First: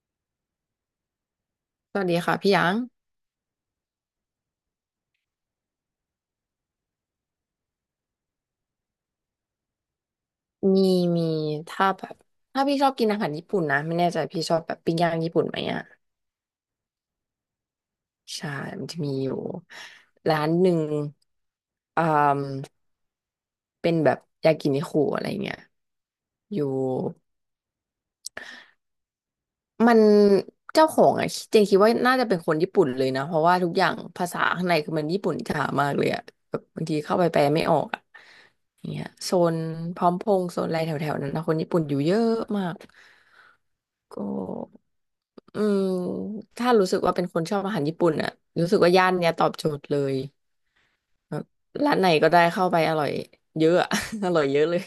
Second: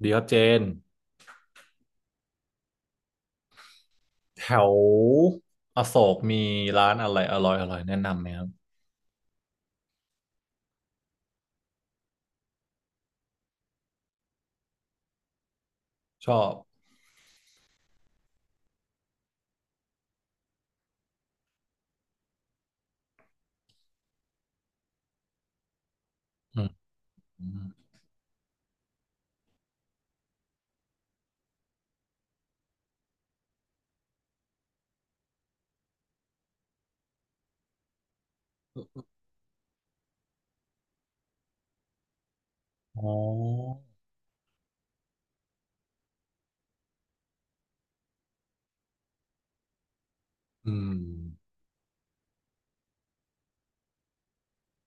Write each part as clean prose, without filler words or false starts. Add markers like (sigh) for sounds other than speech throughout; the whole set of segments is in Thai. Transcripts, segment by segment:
เดี๋ยวเจนสวัสดีค่ะพี่หยางแถวอโศกมีร้านอะไรอร่อยแนะนำไหมครับมีมีถ้าแบบถ้าพี่ชอบกินอาหารญี่ปุ่นนะไม่แน่ใจพี่ชอบแบบปิ้งย่างญี่ปุ่นไหมอ่ะชอบใช่มันจะมีอยู่ร้านหนึ่งอ่าเป็นแบบยากินิคุอะไรเงี้ยออืยู่มมันเจ้าของอ่ะเจนคิดว่าน่าจะเป็นคนญี่ปุ่นเลยนะเพราะว่าทุกอย่างภาษาข้างในคือมันญี่ปุ่นจ๋ามากเลยอ่ะแบบบางทีเข้าไปแปลไม่ออกอ่ะอย่างเงี้ยโซนพร้อมพงษ์โซนอะไรแถวๆนั้นนะคนญี่ปุ่นอยู่เยอะมาก อ๋อก็อืมถ้ารู้สึกว่าเป็นคนชอบอาหารญี่ปุ่นอะรู้สึกว่าย่านเนี้ยตอบโจทย์เลยอืมแบบร้านไหนก็ได้เข้าไปอร่อยเยอะอะ (laughs) อร่อยเยอะเลย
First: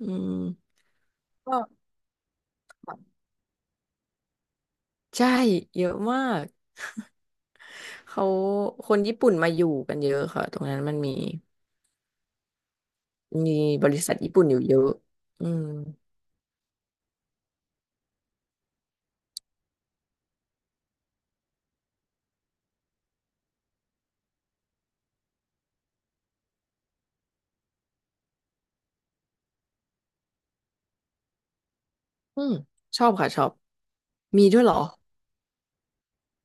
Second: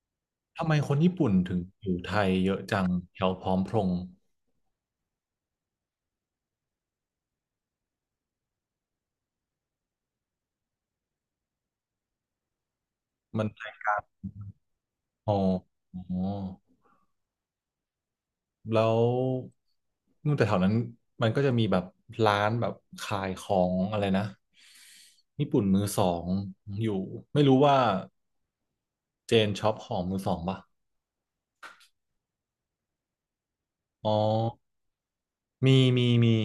อืมทำไมคนญี่ปุ่นถึก็งอยู่ไทยเยอะจังแถวพร้อมพงษ์ใช่เยอะมากเขาคนญี่ปุ่นมาอยู่กันเยอะค่ะตรงนั้นมันมีมันมีบริษัทญี่ปุ่นอยู่เยอะอ๋ออืมอ๋อแล้วนู่นแต่แถวนั้นมันก็จะมีแบบร้านแบบขายของอะไรนะญี่ปุ่นมือสองอยู่ไม่รู้ว่าเจนช็อปของมือสองป่ะอืมชอบค่ะชอบอ๋อมีด้วยเหรอมี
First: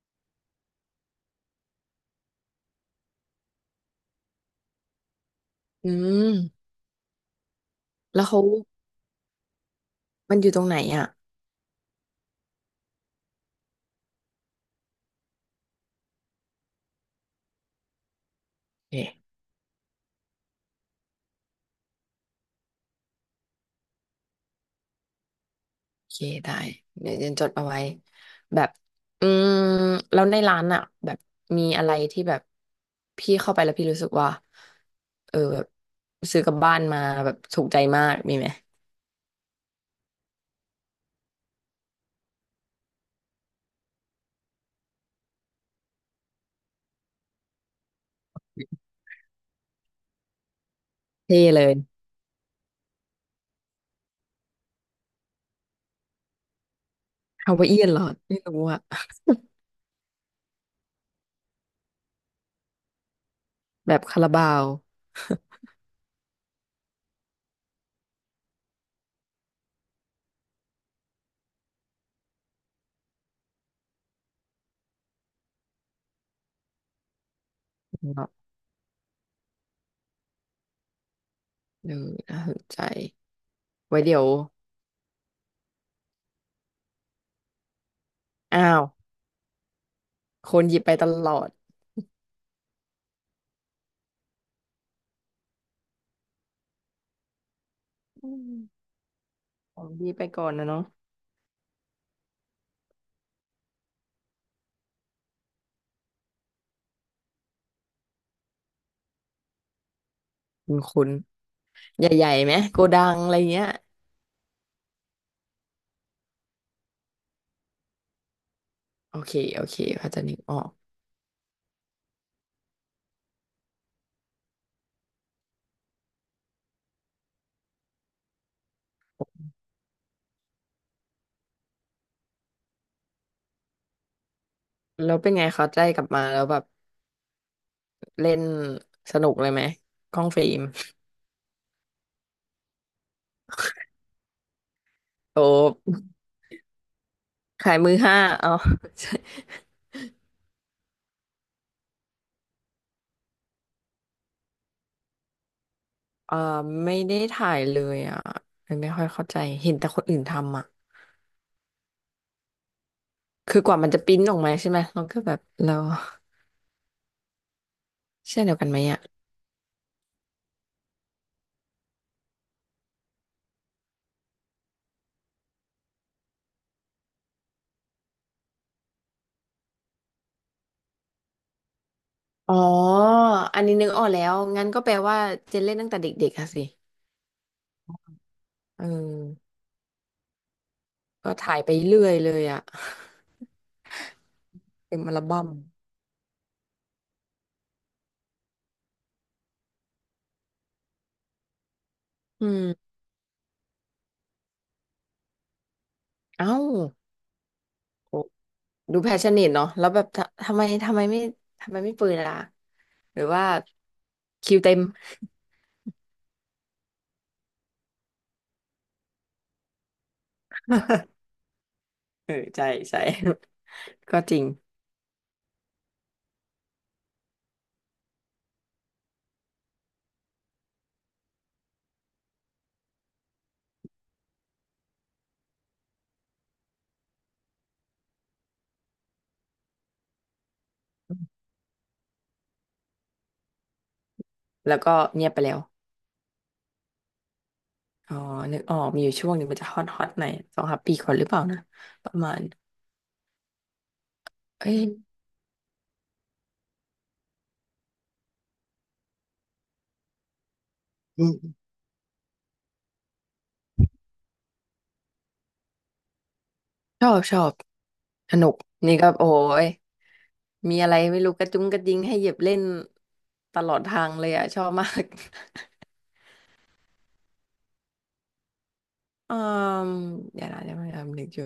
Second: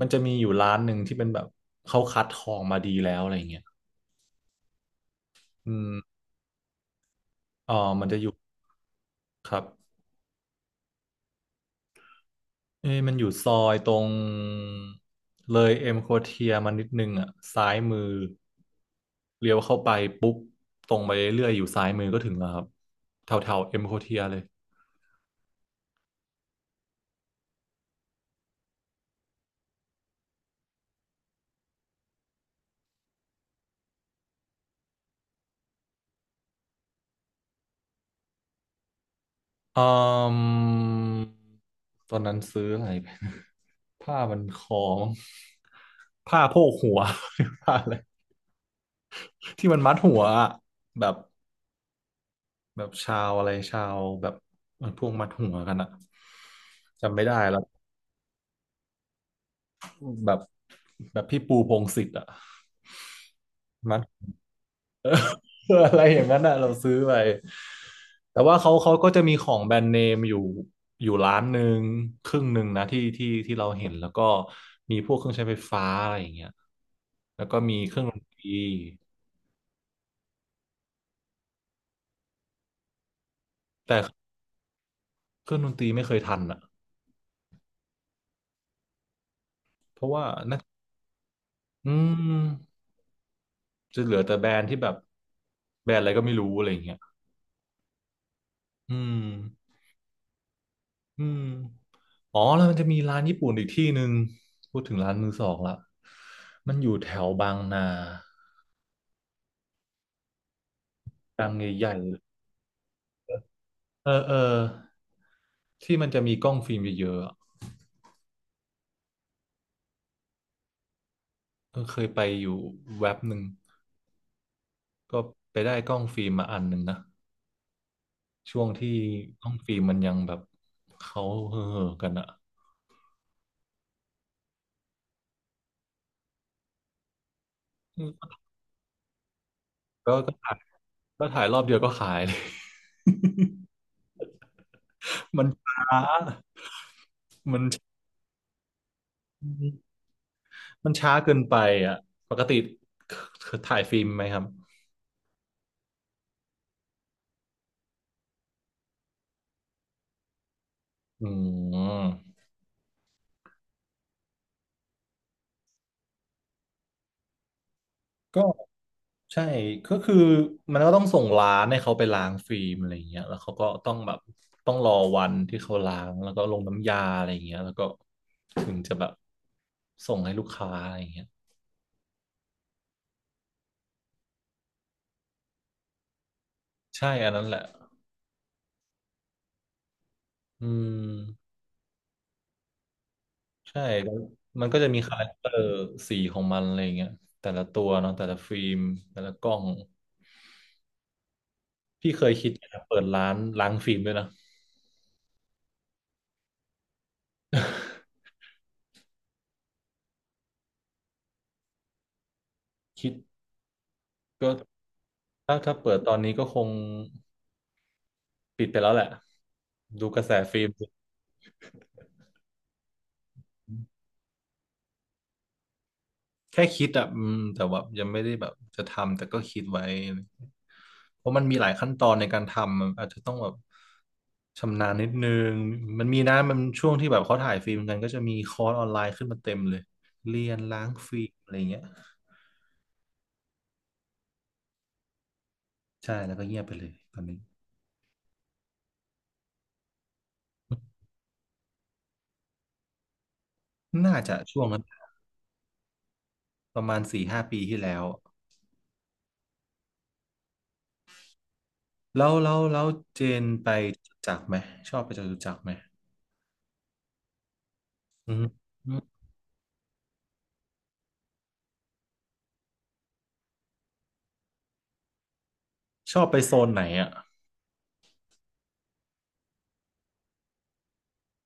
มันจะมีอยู่ร้านหนึ่งที่เป็นแบบเขาคัดทองมาดีแล้วอะไรเงี้ยอือืมมอ๋อมันจะแล้อวยู่เขาครับมันอยู่ตรงไหนอ่ะเอ้ยมันอยู่ซอยตรงเลยเอ็มโคเทียมานิดนึงอ่ะซ้ายมือเอ๊ะ เลี้ยวเข้าไปปุ๊บตรงไปเรื่อยๆอยู่ซ้ายมือก็ถึงแล้วครับแถวแถวเอ็มโคเทียเลยโอเคได้เดี๋ยวเจนจดเอาไว้แบบอืมแล้วในร้านอ่ะแบบมีอะไรที่แบบพี่เข้าไปแล้วพี่รู้สึกว่าเออแบบซื้อกลับบ้านมาแบบถูกใจมากมีไหมอืมตอนนั้นซื้ออะไรไป (laughs) ผ้ามันคล้องผ้าโพกหัว (laughs) ผ้าอะไรที่มันมัดหัวอะแบบ เท่เลยแบบชาวอะไรชาวแบบมันพวกมัดหัวกันอะจำไม่ได้ฮาแล้ววายเอียนเหรอไม่รู้อะแบบแบบพี่ปูพงษ์สิทธิ์อะแบมัด บคาราบาว (laughs) อะไรอย่างนั้นอะเราซื้อไปแต่ว่าเขาก็จะมีของแบรนด์เนมอยู่อยู่ร้านหนึ่งครึ่งหนึ่งนะที่เราเห็นแล้วก็มีพวกเครื่องใช้ไฟฟ้าอะไรอย่างเงี้ยแล้วก็มีเครื่องดนแบบตรีเออน่าสนใจแต่ไว้เดี๋ยวเครื่องดนตรีไม่เคยทันอะอ้าวเพราะว่าคน่านหยิบไปตลอดอืมจะเหลือแต่แบรนด์ที่แบบแบรนด์อะไรก็ไม่รู้อะไรอย่างเงี้ยอืมอืม ของดีไปก่อนนะเนาะอืมอ๋อแล้วมันจะมีร้านญี่ปุ่นอีกที่หนึ่งพูดถึงร้านมือสองละมันอยู่แถวบางนาคุณบางใหญ่ใหญ่ๆไหมโกดังอะไรเงี้ยๆเออที่มันจะมีกล้องฟิล์มเยอะๆอะโอเคเขาใจะนึกออก เออเคยไปอยู่แว็บหนึ่งก็ไปได้กล้องฟิล์มมาอันหนึ่งนะช่วงที่กล้องฟิล์มมันยังแบบเขาเห่อๆกันอะแล้วเป็นไงเขาได้กลับมาแล้วแบบอืมเล่นสนุกเลยไหมก็กล้องก็ฟิถ่าล์ยมก็ถ่ายรอบเดียวก็ขายเลย (laughs) โอมัน้ช้า ขายมือห้าเอา (laughs) ใช่มันช้าเกินไปอ่ะปกติถ่ายฟิล์มไหมครับเออไม่ได้ถ่ายเลยอ่ะเลยไม่ค่อยเข้าใจเห็นแต่คนอื่นทำอ่ะอืมคือกว่ามันจะปริ้นออกมาใช่ไหมเราก็แบบเราเช่ก็นเดียวกันไหมอ่ะใช่ก็คือมันก็ต้องส่งร้านให้เขาไปล้างฟิล์มอะไรอย่างเงี้ยแล้วเขาก็ต้องแบบต้องรอวันที่เขาล้างแล้วก็ลงน้ำยาอะไรอย่างเงี้ยแล้วก็ถึงจะแบบส่งให้ลูกค้าอะไรอย่างเงี้ยอ๋ออันนี้นึกออกแล้วงั้นก็แปลว่าเจนเล่นตั้งแต่เด็กๆอะสิใช่อันนั้นแหละเอออืมก็ถ่ายไปเรื่อยเลยอ่ะใช่แล้วมันก็จะเต็มีมอัคาลแรคบั้เตมอร์สีของมันอะไรอย่างเงี้ยแต่ละตัวเนาะแต่ละฟิล์มแต่ละกล้องพี่เคยอืคิดมจะเปิดร้านล้างฟิล์มด้วยนะ เอ้าโอ้ (laughs) ดูแพชชั่นเนตเนาะแล้วแบบทะทำไมไม่ทำไมไม่ปืนล่ะ คิดหรือว่าก็คิวเต็ม ถ้าเปิดตอนนี้ก็คงปิดไปแล้วแหละดูกระแสฟิล์ม (laughs) เออใช่ใช่ (laughs) ก็จริงแค่คิดอ่ะอืมแต่ว่ายังไม่ได้แบบจะทำแต่ก็คิดไว้เพราะมันมีหลายขั้นตอนในการทำมันอาจจะต้องแบบชำนาญนิดนึงมันมีนะมันช่วงที่แบบเขาถ่ายฟิล์มกันก็จะมีคอร์สออนไลน์ขึ้นมาเต็มเลยเรียนล้างฟิล์มอะไรเงี้ยแล้วก็เงียบไปแล้วใช่แล้วก็เงียบไปเลยตอนนี้อ๋อนึกออกมีอยู่ช่วงหนึ่งมันจะฮอตฮอตหน่อยสองสามปีก่อนหรือเปล่านะประมาณน่าจะช่วงเอ้นั้ยนประมาณสี่ห้าปีที่แล้ว อืมแล้วเจนไปจตุจักรไหมชอบไปจตุจักรไหมชอบชอบอืสมนุกอืนี่มก็โอ้ยมีอะไรไม่รู้กระจุงกระดิงให้เหยียบเล่นตลอดทางเลยอ่ะชอบมาก ชอบไปโซนไหนอ่ะ (laughs) อืมเดี๋ยวนะนึกอยู่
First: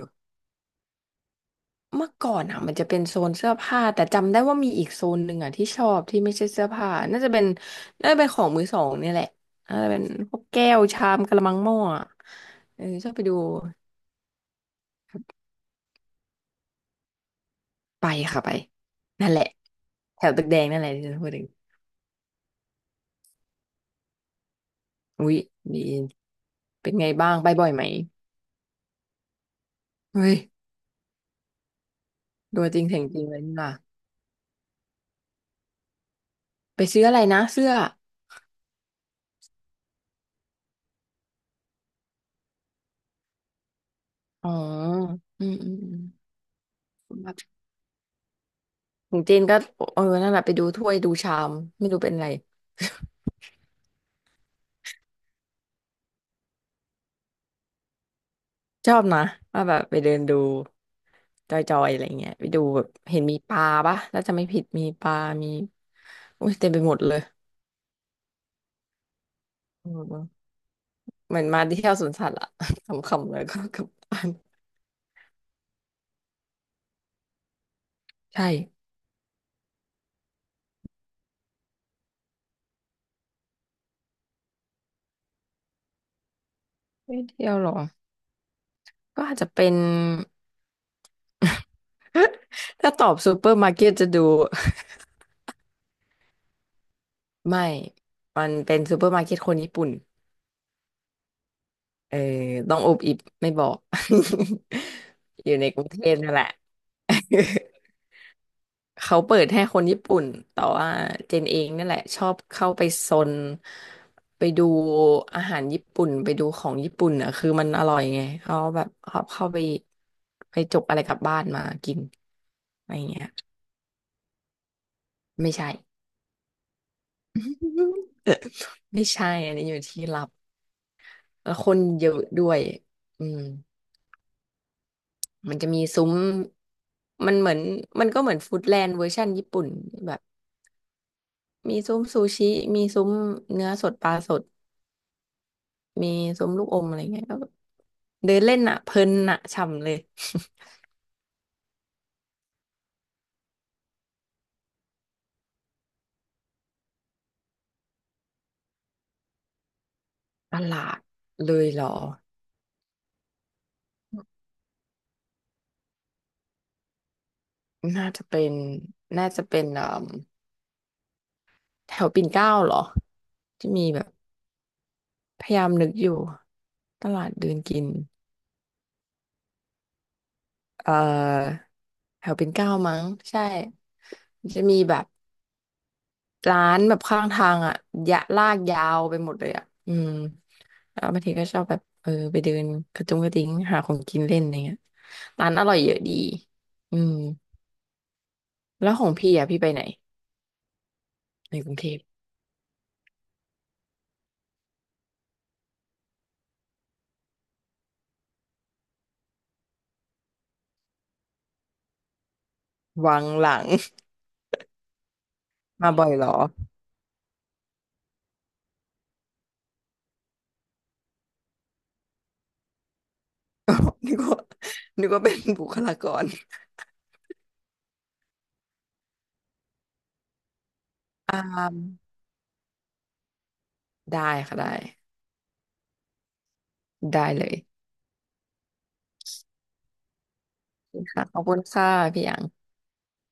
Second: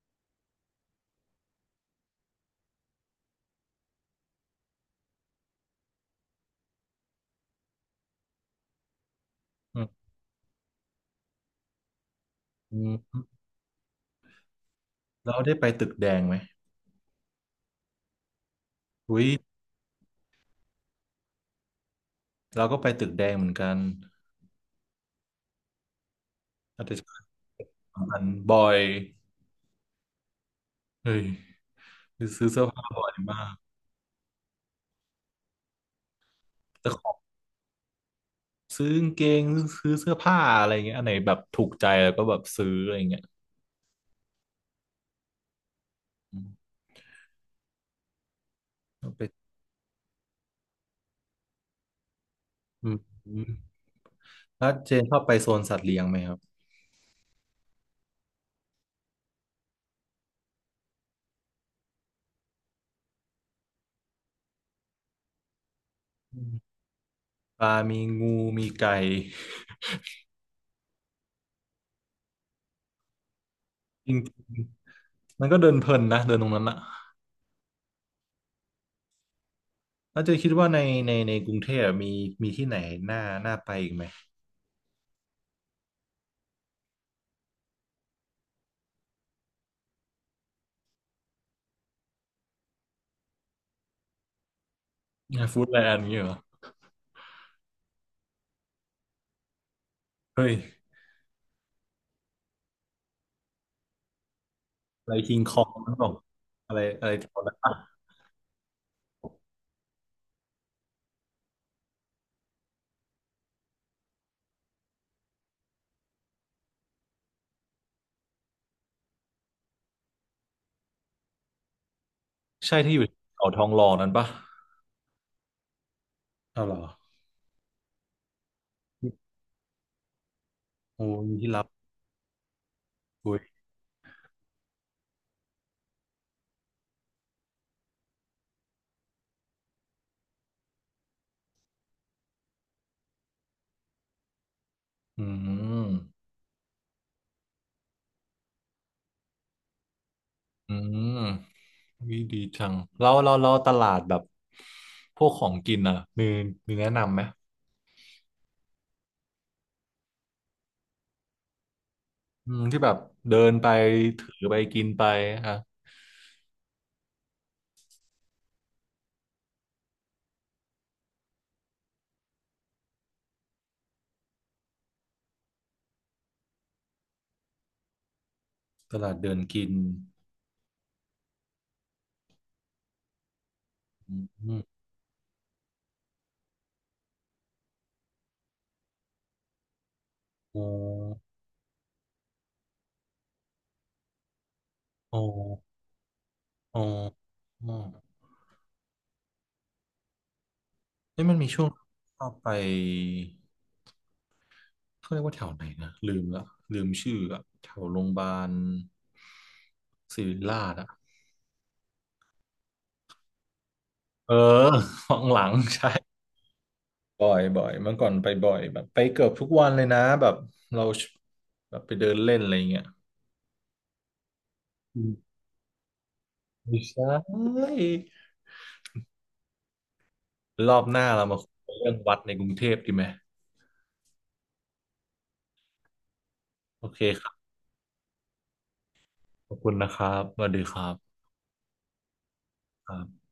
เมื่อก่อนอ่ะมันจะเป็นโซนเสื้อผ้าแต่จำได้ว่ามีอีกโซนหนึ่งอ่ะที่ชอบที่ไม่ใช่เสื้อผ้าน่าจะเป็นของมือสองเนี่ยแหละน่าอืมจะเป็นพวกแก้วชามกะละมังหม้ออะอืเออชอบไปมดูแล้วได้ไปตึกแดงไหมไปค่ะไปอุ้ยนั่นแหละแถวตึกแดงนั่นแหละที่ฉันพูดถึงเราก็ไปตึกแดงเหมือนกันอุ๊ยดีอาจเป็นจะไงบ้างไปบ่อยไหมสำคัญบ่อยเฮ้ยเฮ้ยคือซื้อตัเสื้อวจริงผ้าเสียบ่งอยจริงเลมายนี่กว่ะไปแต่ขซื้อออะงไรนะเสื้อซื้อกางเกงซื้อเสื้อผ้าอะไรเงี้ยอันไหนแบบถูกใจแล้วก็แบบซื้ออะไรเงี้ยอ๋ออืมอืมก็ขอไปงเจนก็เออนั่นแหละไปดูถ้วยดูชามไม่รู้เป็นอะไร อืมอืมแล้วเจนชอบไปโซนสัตว์เลี้ยงไหมครับชอบนะว่าแบบไปเดินดูจอยๆอะไรเงี้ยไปดูแบบเห็นมีปลาปะถ้าจะไม่ผิดมีปลา มีอือุ้ยมเต็มไปหมดเลยปลามีงูมีไก่อืมเหมือนมาที่เที่ยวสวนสัตว์อะ (laughs) ขำๆเลยก็กลับจริง บ้านมันก็เดินเพลินนะเดินตรงนั้นอะใช่แล้วเจะคิดว่าในในกรุงเทพมีมีที่ไหนน่าน่าไปอีกไหมไม่เที่ยวหรอก็อาจจะเป็น (laughs) ถ้าตอบซูเปอร์มาร์เก็ตจะดูฟู้ดแลนด์อย่างเงี้ยเหรอไม่ มันเป็นซูเปอร์มาร์เก็ตคนญี่ปุ่นเฮ้ยเออต้องอุบอิบไม่บอก อะไรคิง (laughs) อคยู่อในงกรุงนั่นเทหรอพนั่นแหละ อะไรอะไรแถวนั้นปะ (laughs) เขาเปิดให้คนญี่ปุ่น แต่ว่าเจนเองนั่นแหละชอบเข้าไปซนไปดูอาหารญี่ปุ่นไปดูของญี่ปุ่นอ่ะคือมันอร่อยไงเขาแบบเขาเข้าไปไปจกอะไรกลับบ้านมากินใช่อะที่ไรอยู่เงี้ยเขาทองหล่อนั้นปะไม่ใช่ อ้าวเหรอ (laughs) ไม่ใช่อันนี้อยู่ที่ลับโอ้มีที่แล้วรับคนเยอะด้วยอือุ้มยมันจะมีซุ้มมันเหมือนมันก็เหมือนฟู้ดแลนด์เวอร์ชันญี่ปุ่นแบบมีซุ้มซูชิมีซุ้มเนื้อสดปลาสด อืมีมส้มลูกอมอะไรเงี้ยก็เดินเล่นอ่ะเพลินอ่ะฉ่ำเลย อืมวิดีจังเราตลาดแบบพวกของกินอ่ะมีมีแนะนำไหม (laughs) ตลาดเลยเหรออืมที่แบบเดินไปถือไปกินไปอ่ะน่าจะเป็นน่าจะเป็นเอ่มแถวปิ่นเกล้าเหรอที่มีแบบพยายามนึกอยู่ตลาดเดินกินตลาดเดินกินเอ่อแถวปิ่นเกล้ามั้งใช่อืจะมมีแบบร้านแบบข้างทางอ่ะยะลากยาวไปหมดเลยอ่ะอืมโอ้ แล้วบางทีก็ชอบแบบเออไปเดินกระจุงกระดิ้งหาของกินเล่นอะไรเงี้ยโอ้อร้านอร่อยเยอะดีอ้ออืมอแล้วของพี่อ่ะพี่ไปไหน เอ้ยมันมีในช่วกงรุงเทพชอบไปเขาเรียกว่าแถวไหนนะลืมละลืมชื่ออะแถวโรงพยาบาลศิริราชอะวังหลัง เออ (laughs) ของหลัง (laughs) ใช่มาบ่อยเหรอ บ่อยเมื่อก่อนไปบ่อยแบบไปเกือบทุกวันเลยนะแบบเราแบบไปเดินเล่นอะไรเงี้ย (laughs) นึกว่าอืนึกมว่าเป็นบุคลากรไม่ใช่รอบหน้าเราอ่มาคุยเรื่องาวัดในกรุงเทพดีไหมได้ค่ะได้โอเคคได้รับเลยขอบคุณนะครับสวัสดีครับค่ะขอบคุณค่ะพี่หยางครับ